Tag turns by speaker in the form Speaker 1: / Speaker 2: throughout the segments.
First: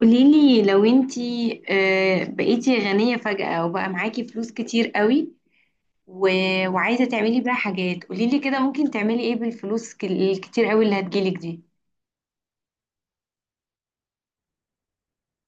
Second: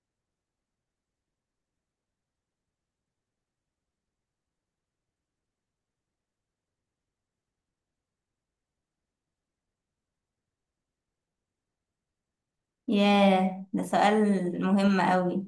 Speaker 1: قوليلي لو انتي بقيتي غنية فجأة وبقى معاكي فلوس كتير قوي و... وعايزة تعملي بيها حاجات. قوليلي كده ممكن تعملي ايه بالفلوس الكتير قوي اللي هتجيلك دي؟
Speaker 2: ياه، ده سؤال مهم قوي.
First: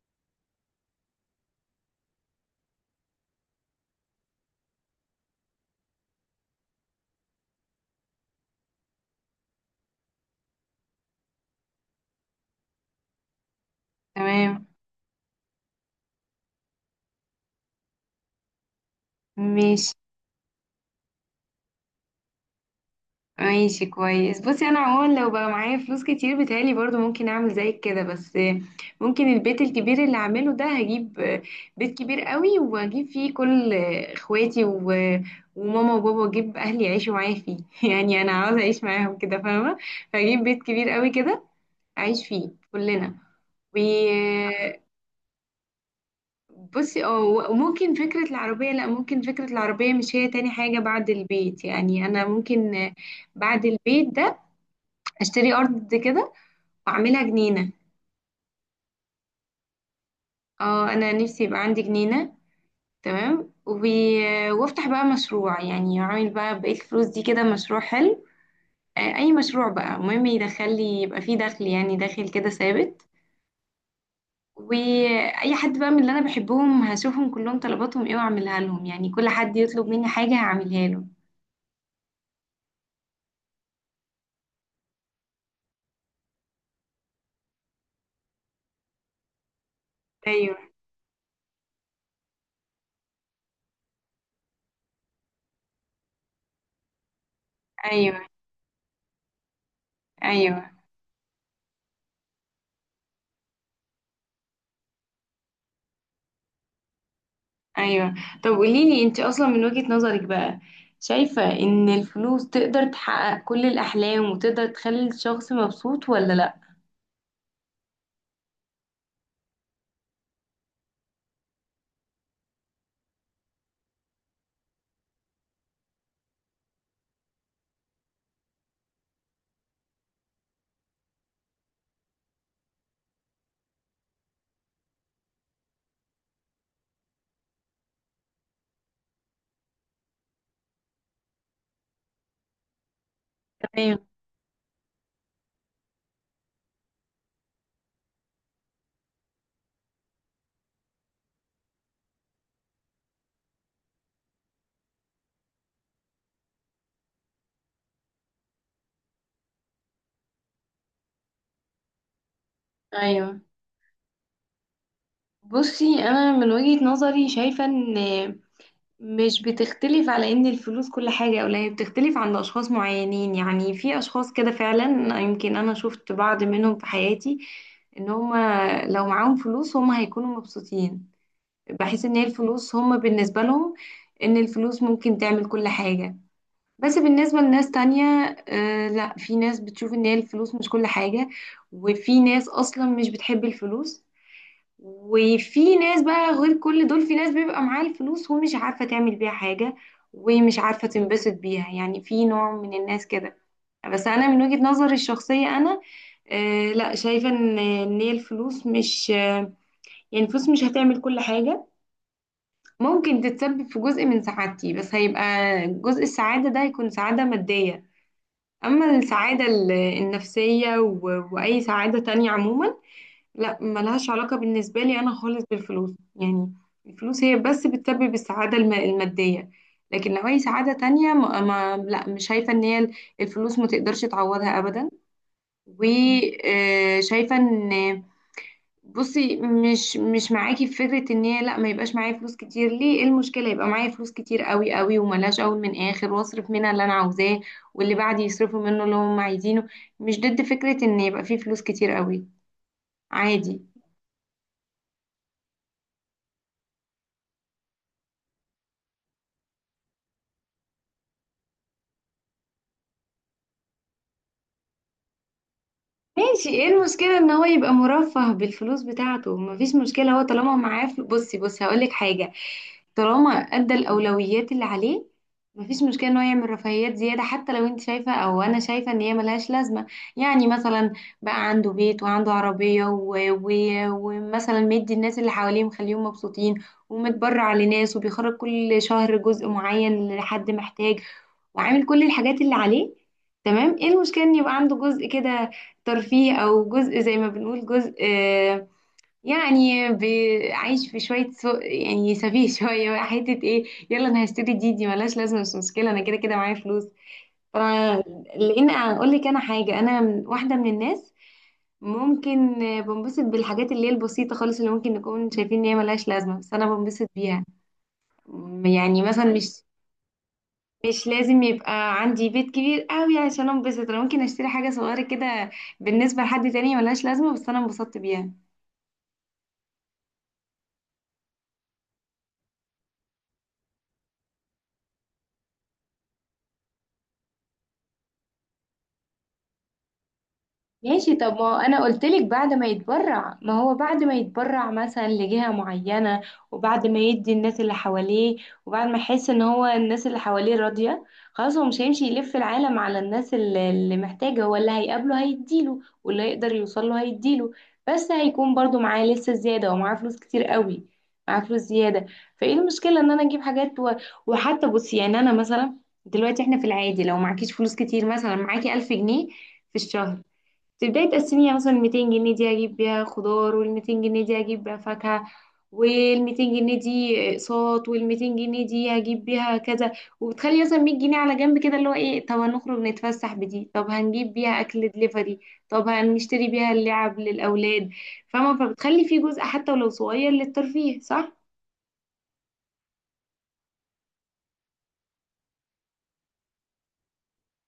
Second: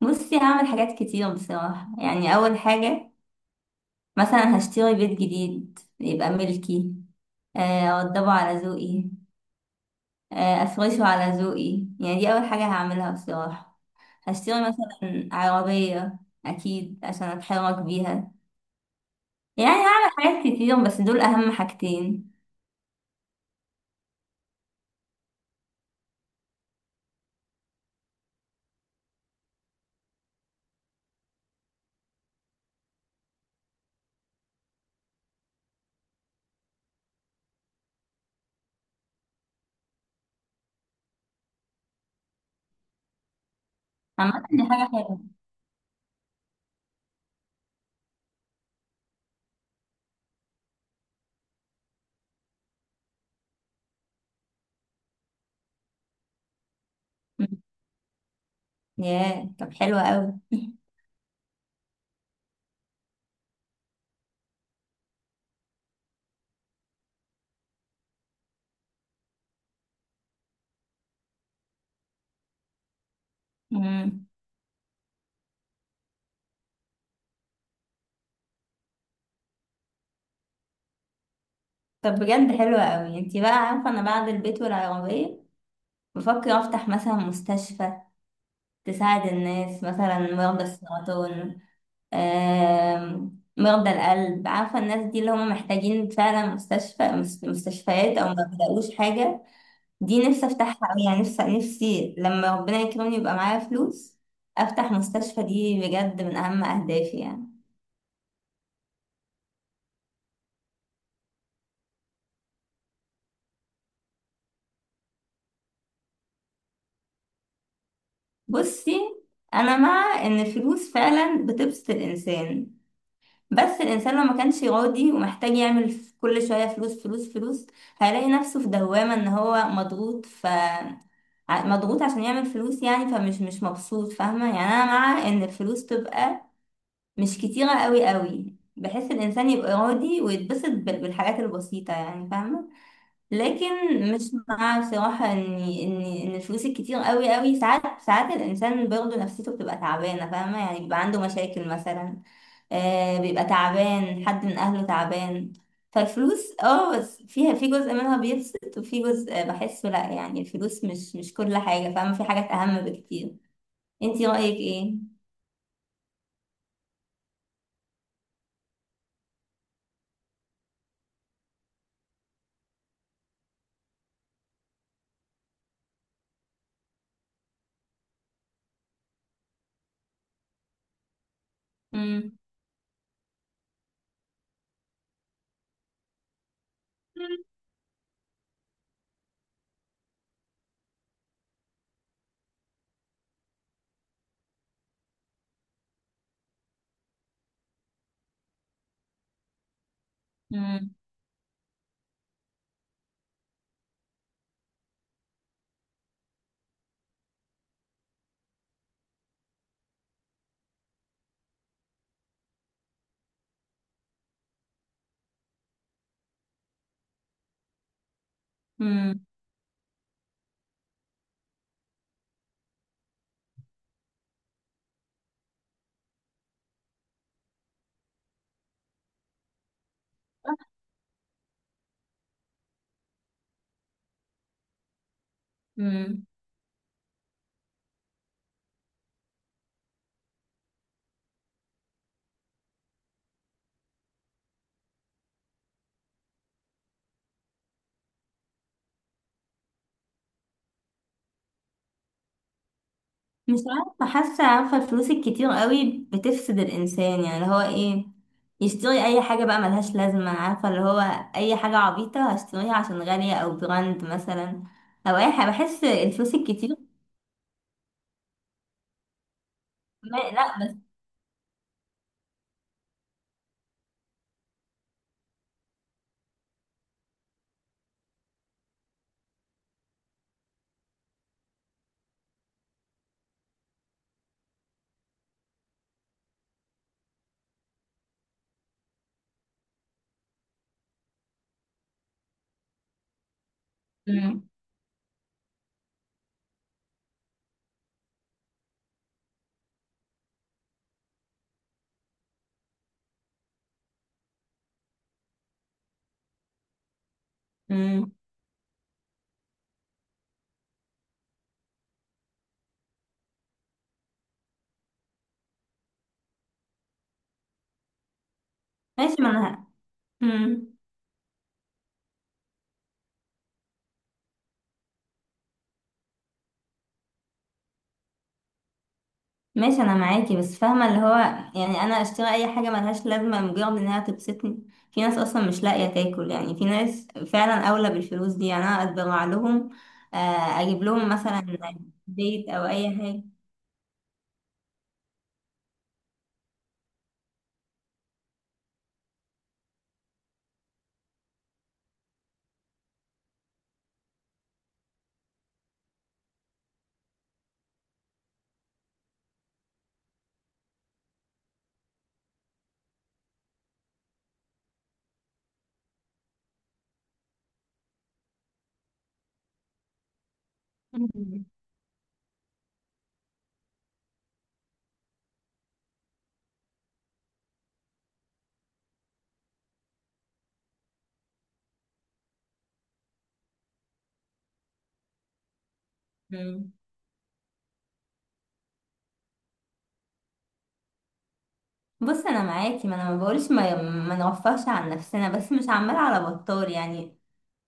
Speaker 2: بصي، هعمل حاجات كتير بصراحة. يعني أول حاجة، مثلا هشتري بيت جديد يبقى ملكي. أوضبه على ذوقي. أفرشه على ذوقي. يعني دي أول حاجة هعملها بصراحة. هشتري
Speaker 1: تمام.
Speaker 2: مثلا عربية، أكيد عشان أتحرك بيها. يعني
Speaker 1: ماشي.
Speaker 2: هعمل حاجات كتير، بس دول أهم حاجتين.
Speaker 1: ماشي كويس. بصي انا عموما لو بقى معايا فلوس كتير بتهيألي برضو ممكن اعمل زيك كده، بس ممكن البيت الكبير اللي اعمله ده، هجيب بيت كبير قوي واجيب فيه كل اخواتي وماما وبابا، واجيب اهلي يعيشوا معايا فيه يعني انا عاوزه اعيش معاهم كده، فاهمه؟ فاجيب بيت كبير قوي كده اعيش فيه كلنا. و
Speaker 2: عامة دي حاجة حلوة.
Speaker 1: بصي اه، وممكن فكرة العربية، لا، ممكن فكرة العربية مش هي تاني حاجة بعد البيت. يعني أنا ممكن بعد البيت ده اشتري ارض كده واعملها جنينه.
Speaker 2: ياه، طب حلوة قوي.
Speaker 1: اه انا نفسي يبقى عندي جنينه. تمام، وافتح بقى مشروع، يعني اعمل بقى بقيه الفلوس دي كده مشروع حلو، اي مشروع بقى، المهم يدخل لي، يبقى فيه دخل يعني داخل كده ثابت.
Speaker 2: مم.
Speaker 1: واي حد بقى من اللي انا بحبهم هشوفهم كلهم طلباتهم ايه واعملها لهم، يعني كل حد يطلب مني حاجه هعملها له.
Speaker 2: طب بجد حلوة قوي. انتي بقى عارفة، انا بعد البيت والعربية بفكر أفتح مثلا مستشفى تساعد الناس، مثلا
Speaker 1: ايوه.
Speaker 2: مرضى السرطان، مرضى القلب. عارفة الناس دي اللي هم محتاجين فعلا مستشفى، مستشفيات،
Speaker 1: ايوه.
Speaker 2: أو ما بيلاقوش حاجة. دي نفسي
Speaker 1: ايوه.
Speaker 2: أفتحها أوي، يعني نفسي نفسي لما ربنا يكرمني يبقى معايا فلوس أفتح مستشفى. دي بجد من أهم أهدافي يعني.
Speaker 1: ايوه. طب قوليلي انت اصلا من وجهة نظرك بقى، شايفة ان الفلوس تقدر تحقق كل الاحلام وتقدر تخلي الشخص مبسوط، ولا لا؟
Speaker 2: بصي، أنا مع إن الفلوس فعلا بتبسط الإنسان، بس الإنسان لو ما كانش راضي، ومحتاج يعمل كل شوية فلوس فلوس فلوس، هيلاقي نفسه في دوامة إن هو مضغوط، مضغوط عشان يعمل فلوس. يعني فمش مش مبسوط، فاهمة؟ يعني أنا مع إن الفلوس تبقى مش كتيرة قوي قوي، بحيث الإنسان يبقى راضي ويتبسط بالحاجات البسيطة، يعني فاهمة؟ لكن
Speaker 1: تمام.
Speaker 2: مش مع، بصراحة، ان الفلوس الكتير قوي قوي ساعات ساعات الانسان برضه نفسيته بتبقى تعبانة، فاهمة؟ يعني بيبقى عنده مشاكل مثلا، بيبقى تعبان، حد من اهله تعبان. فالفلوس، بس فيها، في جزء منها بيبسط وفي جزء بحسه لا. يعني الفلوس مش كل حاجة، فاهمة؟ في حاجات اهم بكتير.
Speaker 1: ايوه.
Speaker 2: انتي رأيك ايه؟
Speaker 1: بصي انا من وجهة نظري شايفة ان، مش بتختلف على ان الفلوس كل حاجة او لا، هي بتختلف عند اشخاص معينين. يعني في اشخاص كده فعلا، يمكن انا شفت بعض منهم في حياتي، ان هما لو معاهم فلوس هما هيكونوا مبسوطين. بحس ان هي
Speaker 2: مم.
Speaker 1: الفلوس هم بالنسبة لهم، ان الفلوس ممكن تعمل كل حاجة. بس بالنسبة لناس تانية، لا، في ناس بتشوف ان هي الفلوس مش كل حاجة، وفي ناس اصلا مش بتحب الفلوس. وفي ناس بقى غير كل دول، في ناس بيبقى معاها الفلوس ومش عارفة تعمل بيها حاجة ومش عارفة
Speaker 2: مم.
Speaker 1: تنبسط بيها، يعني في نوع من الناس كده. بس انا من وجهة نظري الشخصية انا، لا، شايفة إن هي الفلوس مش آه يعني الفلوس مش هتعمل كل حاجة. ممكن تتسبب في جزء من سعادتي بس هيبقى جزء، السعادة ده هيكون سعادة مادية. أما
Speaker 2: مم.
Speaker 1: السعادة النفسية وأي سعادة تانية عموما، لا، ملهاش علاقة بالنسبة لي أنا خالص بالفلوس. يعني الفلوس هي بس بتسبب السعادة المادية. لكن لو أي سعادة تانية ما ما لا مش شايفة إن هي الفلوس ما تقدرش تعوضها أبدا.
Speaker 2: مم.
Speaker 1: وشايفة إن، بصي مش معاكي في فكرة ان هي لا، ما يبقاش معايا فلوس كتير، ليه؟ ايه المشكلة يبقى معايا فلوس كتير قوي قوي وملاش اول من اخر، واصرف منها اللي انا عاوزاه واللي بعدي يصرفوا منه اللي هم عايزينه. مش ضد فكرة ان يبقى فيه فلوس كتير قوي،
Speaker 2: مش
Speaker 1: عادي.
Speaker 2: عارفة، حاسة، عارفة الفلوس الكتير قوي بتفسد الإنسان، يعني اللي هو إيه، يشتري أي حاجة بقى ملهاش لازمة. عارفة اللي هو أي حاجة عبيطة هشتريها عشان غالية أو براند مثلا، أو أي حاجة. بحس الفلوس
Speaker 1: ماشي، ايه
Speaker 2: الكتير
Speaker 1: المشكلة ان هو يبقى مرفه بالفلوس بتاعته؟ مفيش مشكلة،
Speaker 2: ما
Speaker 1: هو طالما
Speaker 2: لا، بس.
Speaker 1: معاه بصي بصي، هقولك حاجة، طالما ادى الأولويات اللي عليه، مفيش مشكلة ان هو يعمل رفاهيات زيادة، حتى لو انت شايفة او انا شايفة ان هي ملهاش لازمة. يعني مثلا، بقى عنده بيت وعنده عربية، ومثلا مدي الناس اللي حواليه مخليهم مبسوطين، ومتبرع لناس وبيخرج كل شهر جزء معين لحد محتاج، وعامل كل الحاجات اللي عليه. تمام، ايه المشكلة ان
Speaker 2: مم.
Speaker 1: يبقى عنده جزء كده ترفيه، او جزء زي ما بنقول جزء، يعني عايش في شويه سوء، يعني سفيه شويه بقى، حته ايه، يلا انا هشتري دي، دي ملهاش لازمه، مش مشكله، انا كده كده معايا فلوس. ف-
Speaker 2: مم.
Speaker 1: لان اقول لك انا حاجه، انا واحده من الناس ممكن، بنبسط بالحاجات اللي هي البسيطه خالص، اللي ممكن نكون شايفين ان هي ملهاش لازمه، بس انا بنبسط بيها. يعني
Speaker 2: ماشي، ما
Speaker 1: مثلا
Speaker 2: أنا. مم.
Speaker 1: مش لازم يبقى عندي بيت كبير قوي عشان انبسط، انا ممكن اشتري حاجه صغيره كده بالنسبه لحد تاني ملهاش لازمه، بس انا انبسطت بيها.
Speaker 2: ماشي، انا معاكي، بس فاهمه اللي هو، يعني انا اشتري اي حاجه ملهاش لازمه لمجرد انها تبسطني؟ في ناس اصلا مش لاقيه تاكل، يعني في ناس فعلا اولى بالفلوس دي، يعني انا اتبرع لهم. اجيب لهم
Speaker 1: ماشي، طب ما
Speaker 2: مثلا
Speaker 1: هو انا قلت لك
Speaker 2: بيت
Speaker 1: بعد ما
Speaker 2: او اي حاجه.
Speaker 1: يتبرع، ما هو بعد ما يتبرع مثلا لجهة معينة، وبعد ما يدي الناس اللي حواليه، وبعد ما يحس ان هو الناس اللي حواليه راضية، خلاص هو مش هيمشي يلف العالم على الناس اللي اللي محتاجة، هو اللي هيقابله هيديله واللي هيقدر يوصله هيديله. بس هيكون برضو معاه لسه زيادة، ومعاه فلوس كتير قوي، معاه فلوس زيادة. فايه المشكلة ان انا اجيب حاجات وحتى، بصي يعني انا مثلا دلوقتي احنا في العادي لو معكيش فلوس كتير، مثلا معاكي 1000 جنيه في الشهر، في بداية
Speaker 2: مم.
Speaker 1: السنة مثلا 200 جنيه دي أجيب بيها خضار، وال 200 جنيه دي أجيب بيها فاكهة، وال 200 جنيه دي أقساط، وال 200 جنيه دي هجيب بيها كذا، وبتخلي مثلا 100 جنيه على جنب كده اللي هو إيه، طب هنخرج نتفسح بدي، طب هنجيب بيها أكل دليفري، طب هنشتري بيها
Speaker 2: مم.
Speaker 1: اللعب للأولاد. فاهمة؟ فبتخلي في جزء حتى ولو صغير للترفيه، صح؟
Speaker 2: بص، انا معاكي، ما انا ما بقولش ما نوفرش عن نفسنا، بس مش عمال على بطال يعني.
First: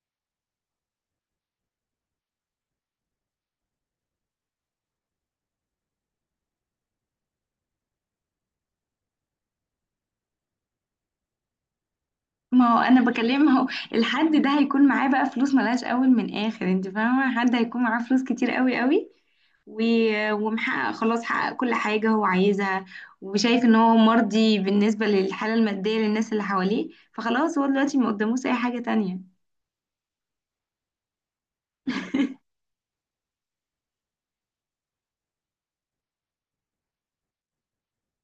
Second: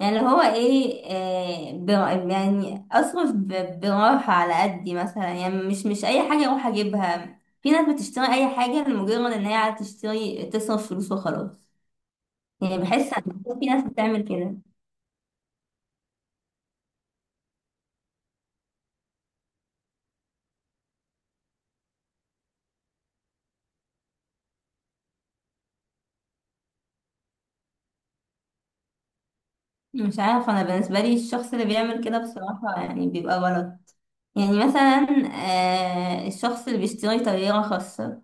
Speaker 2: يعني اللي هو ايه، يعني اصرف براحة، على قدي مثلا. يعني مش اي حاجة اروح اجيبها. في ناس بتشتري اي حاجة لمجرد ان هي عايزة تشتري، تصرف فلوس وخلاص.
Speaker 1: ما هو
Speaker 2: يعني
Speaker 1: انا
Speaker 2: بحس ان
Speaker 1: بكلم،
Speaker 2: في
Speaker 1: هو
Speaker 2: ناس بتعمل
Speaker 1: الحد ده
Speaker 2: كده.
Speaker 1: هيكون معاه بقى فلوس ملهاش اول من اخر، انت فاهمه؟ حد هيكون معاه فلوس كتير قوي قوي و... ومحقق، خلاص حقق كل حاجه هو عايزها، وشايف ان هو مرضي بالنسبه للحاله الماديه للناس اللي حواليه، فخلاص هو دلوقتي ما قداموش اي حاجه تانية.
Speaker 2: مش عارفة، انا بالنسبة لي الشخص اللي بيعمل كده بصراحة يعني بيبقى غلط. يعني مثلا الشخص اللي بيشتري طيارة خاصة،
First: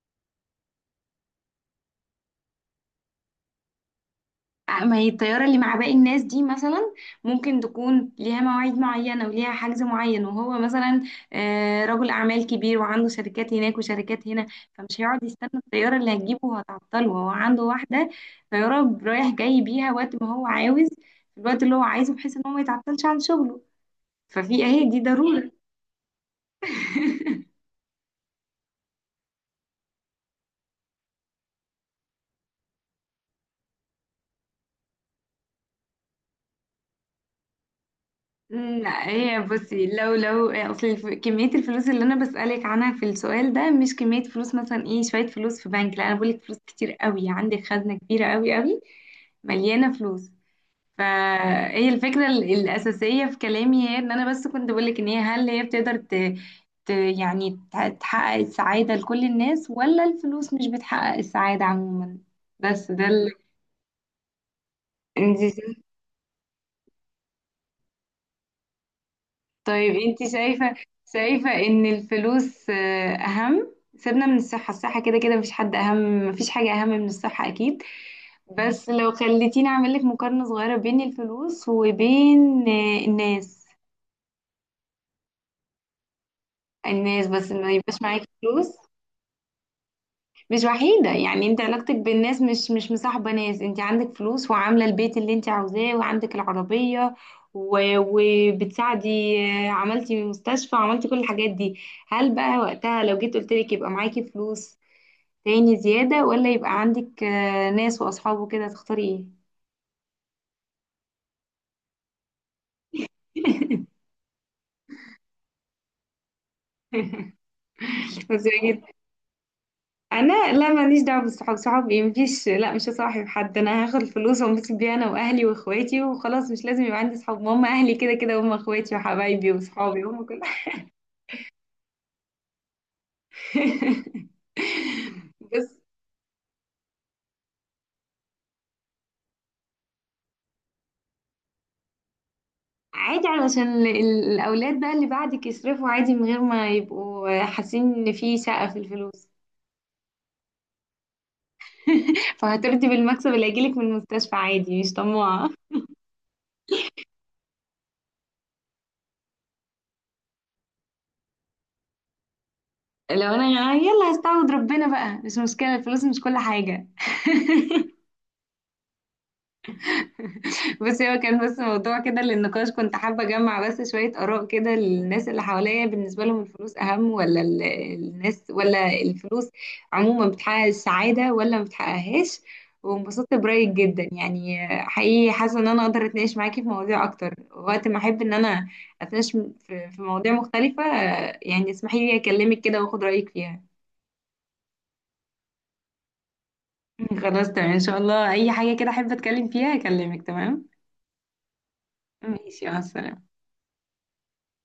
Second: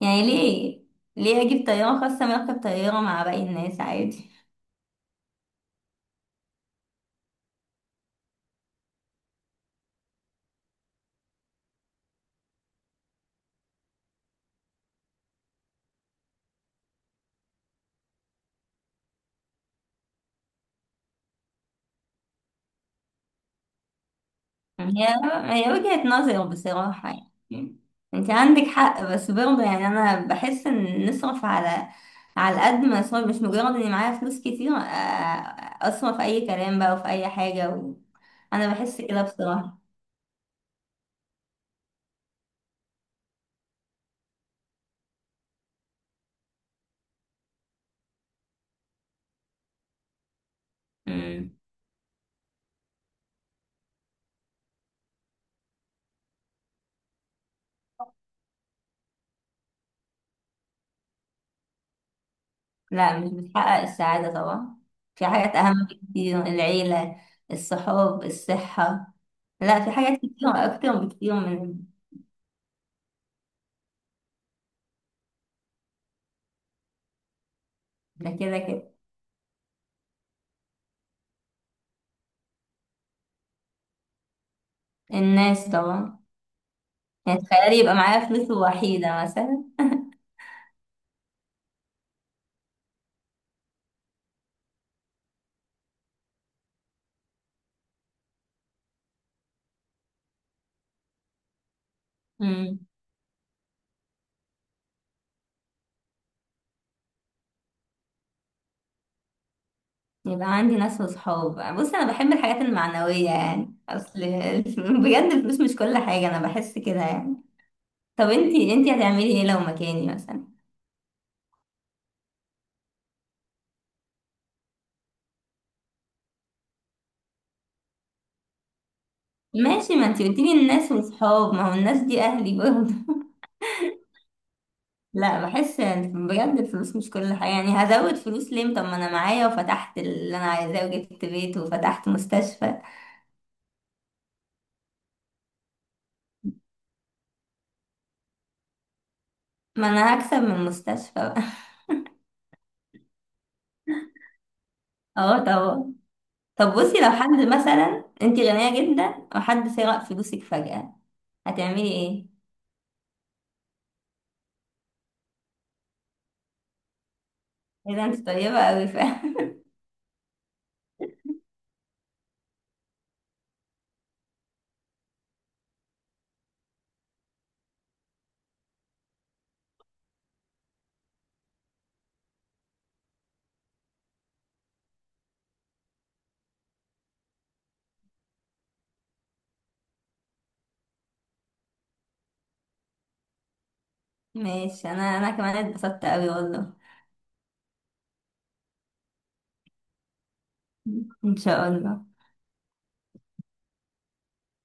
Speaker 2: يعني ليه اجيب طيارة خاصة؟ ما اركب طيارة مع باقي الناس عادي.
Speaker 1: ما هي الطيارة اللي مع باقي الناس دي مثلا ممكن تكون ليها مواعيد معينة وليها حجز معين، وهو مثلا رجل أعمال كبير وعنده شركات هناك وشركات هنا، فمش هيقعد يستنى الطيارة اللي هتجيبه وهتعطله، هو عنده واحدة طيارة رايح جاي بيها وقت ما هو عاوز، في الوقت اللي هو عايزه، بحيث إن هو ما يتعطلش عن شغله. ففي أهي دي
Speaker 2: هي
Speaker 1: ضرورة.
Speaker 2: هي وجهة نظر بصراحة يعني. انت عندك حق، بس برضه يعني انا بحس ان نصرف على قد ما اصرف، مش مجرد اني معايا فلوس كتير اصرف اي كلام بقى وفي اي حاجة انا بحس
Speaker 1: لا،
Speaker 2: كده
Speaker 1: هي
Speaker 2: بصراحة.
Speaker 1: بصي، لو لو اصل كمية الفلوس اللي انا بسألك عنها في السؤال ده مش كمية فلوس مثلا ايه شوية فلوس في بنك، لا، انا بقولك فلوس كتير قوي، عندك خزنة كبيرة قوي قوي مليانة فلوس.
Speaker 2: مم.
Speaker 1: فهي الفكرة الأساسية في كلامي هي ان انا بس كنت بقولك ان هي، هل هي بتقدر يعني تحقق السعادة لكل الناس، ولا الفلوس مش بتحقق السعادة عموما؟ بس ده
Speaker 2: لا، مش بتحقق السعادة طبعا. في حاجات
Speaker 1: ال...
Speaker 2: اهم بكتير: العيلة، الصحاب، الصحة. لا، في
Speaker 1: طيب
Speaker 2: حاجات
Speaker 1: انت
Speaker 2: كتير
Speaker 1: شايفة،
Speaker 2: اكتر بكتير
Speaker 1: شايفة
Speaker 2: من
Speaker 1: ان الفلوس، اهم، سيبنا من الصحة، الصحة كده كده مفيش حد اهم، مفيش حاجة اهم من الصحة اكيد.
Speaker 2: ده كده
Speaker 1: بس
Speaker 2: كده.
Speaker 1: لو خليتيني اعمل لك مقارنة صغيرة بين الفلوس وبين الناس،
Speaker 2: الناس طبعا.
Speaker 1: الناس
Speaker 2: يعني
Speaker 1: بس ما
Speaker 2: تخيلي يبقى
Speaker 1: يبقاش معاكي
Speaker 2: معايا فلوس
Speaker 1: فلوس.
Speaker 2: وحيدة مثلا.
Speaker 1: مش وحيدة، يعني انت علاقتك بالناس مش مصاحبة ناس، انت عندك فلوس وعاملة البيت اللي انت عاوزاه وعندك العربية وبتساعدي، عملتي مستشفى، عملتي كل الحاجات دي. هل بقى وقتها لو جيت قلتلك يبقى معاكي فلوس تاني زيادة، ولا يبقى عندك ناس وأصحاب وكده، تختاري
Speaker 2: يبقى عندي ناس وصحاب. بص، انا بحب الحاجات المعنوية، يعني اصل بجد الفلوس مش كل حاجة، انا بحس كده
Speaker 1: ايه؟
Speaker 2: يعني. طب
Speaker 1: بس
Speaker 2: انتي، هتعملي ايه لو مكاني
Speaker 1: انا
Speaker 2: مثلا؟
Speaker 1: لا ماليش دعوه بالصحاب، صحاب ايه؟ مفيش، لا، مش هصاحب حد، انا هاخد الفلوس وانبسط بيها انا واهلي واخواتي وخلاص، مش لازم يبقى عندي صحاب، ما هم اهلي كده كده، هم اخواتي وحبايبي
Speaker 2: ماشي،
Speaker 1: وصحابي
Speaker 2: ما
Speaker 1: هم
Speaker 2: انتي
Speaker 1: كل
Speaker 2: قلتيلي الناس وصحاب، ما هو الناس دي اهلي برضه. لا،
Speaker 1: بس
Speaker 2: بحس إن بجد الفلوس مش كل حاجة. يعني هزود فلوس ليه طب، ما انا معايا وفتحت اللي انا عايزاه وجبت بيت وفتحت مستشفى.
Speaker 1: عادي علشان الاولاد بقى اللي بعدك يصرفوا عادي من غير ما يبقوا حاسين ان في سقف في الفلوس.
Speaker 2: ما انا هكسب من المستشفى بقى.
Speaker 1: فهترضي بالمكسب اللي هيجيلك من المستشفى عادي، مش
Speaker 2: اه
Speaker 1: طماعه.
Speaker 2: طبعا. طب بصي، لو حد مثلا، انتي غنية جدا وحد سرق فلوسك فجأة، هتعملي ايه؟
Speaker 1: لو انا يلا هستعوض ربنا بقى، مش مشكله، الفلوس مش كل حاجه.
Speaker 2: ايه ده، انت طيبة اوي فعلا.
Speaker 1: بصي هو كان بس موضوع كده للنقاش، كنت حابة أجمع بس شوية آراء كده للناس اللي حواليا، بالنسبة لهم الفلوس أهم ولا الناس؟ ولا الفلوس عموما بتحقق السعادة ولا ما بتحققهاش؟ وانبسطت برأيك جدا يعني، حقيقي حاسة إن أنا أقدر أتناقش معاكي في مواضيع أكتر وقت ما أحب إن أنا أتناقش في مواضيع مختلفة، يعني اسمحي لي أكلمك كده وأخد رأيك فيها.
Speaker 2: ماشي، انا كمان اتبسطت اوي والله.
Speaker 1: خلاص تمام، إن شاء الله أي حاجة كده أحب أتكلم فيها أكلمك. تمام،
Speaker 2: ان شاء الله.
Speaker 1: ماشي، مع السلامة.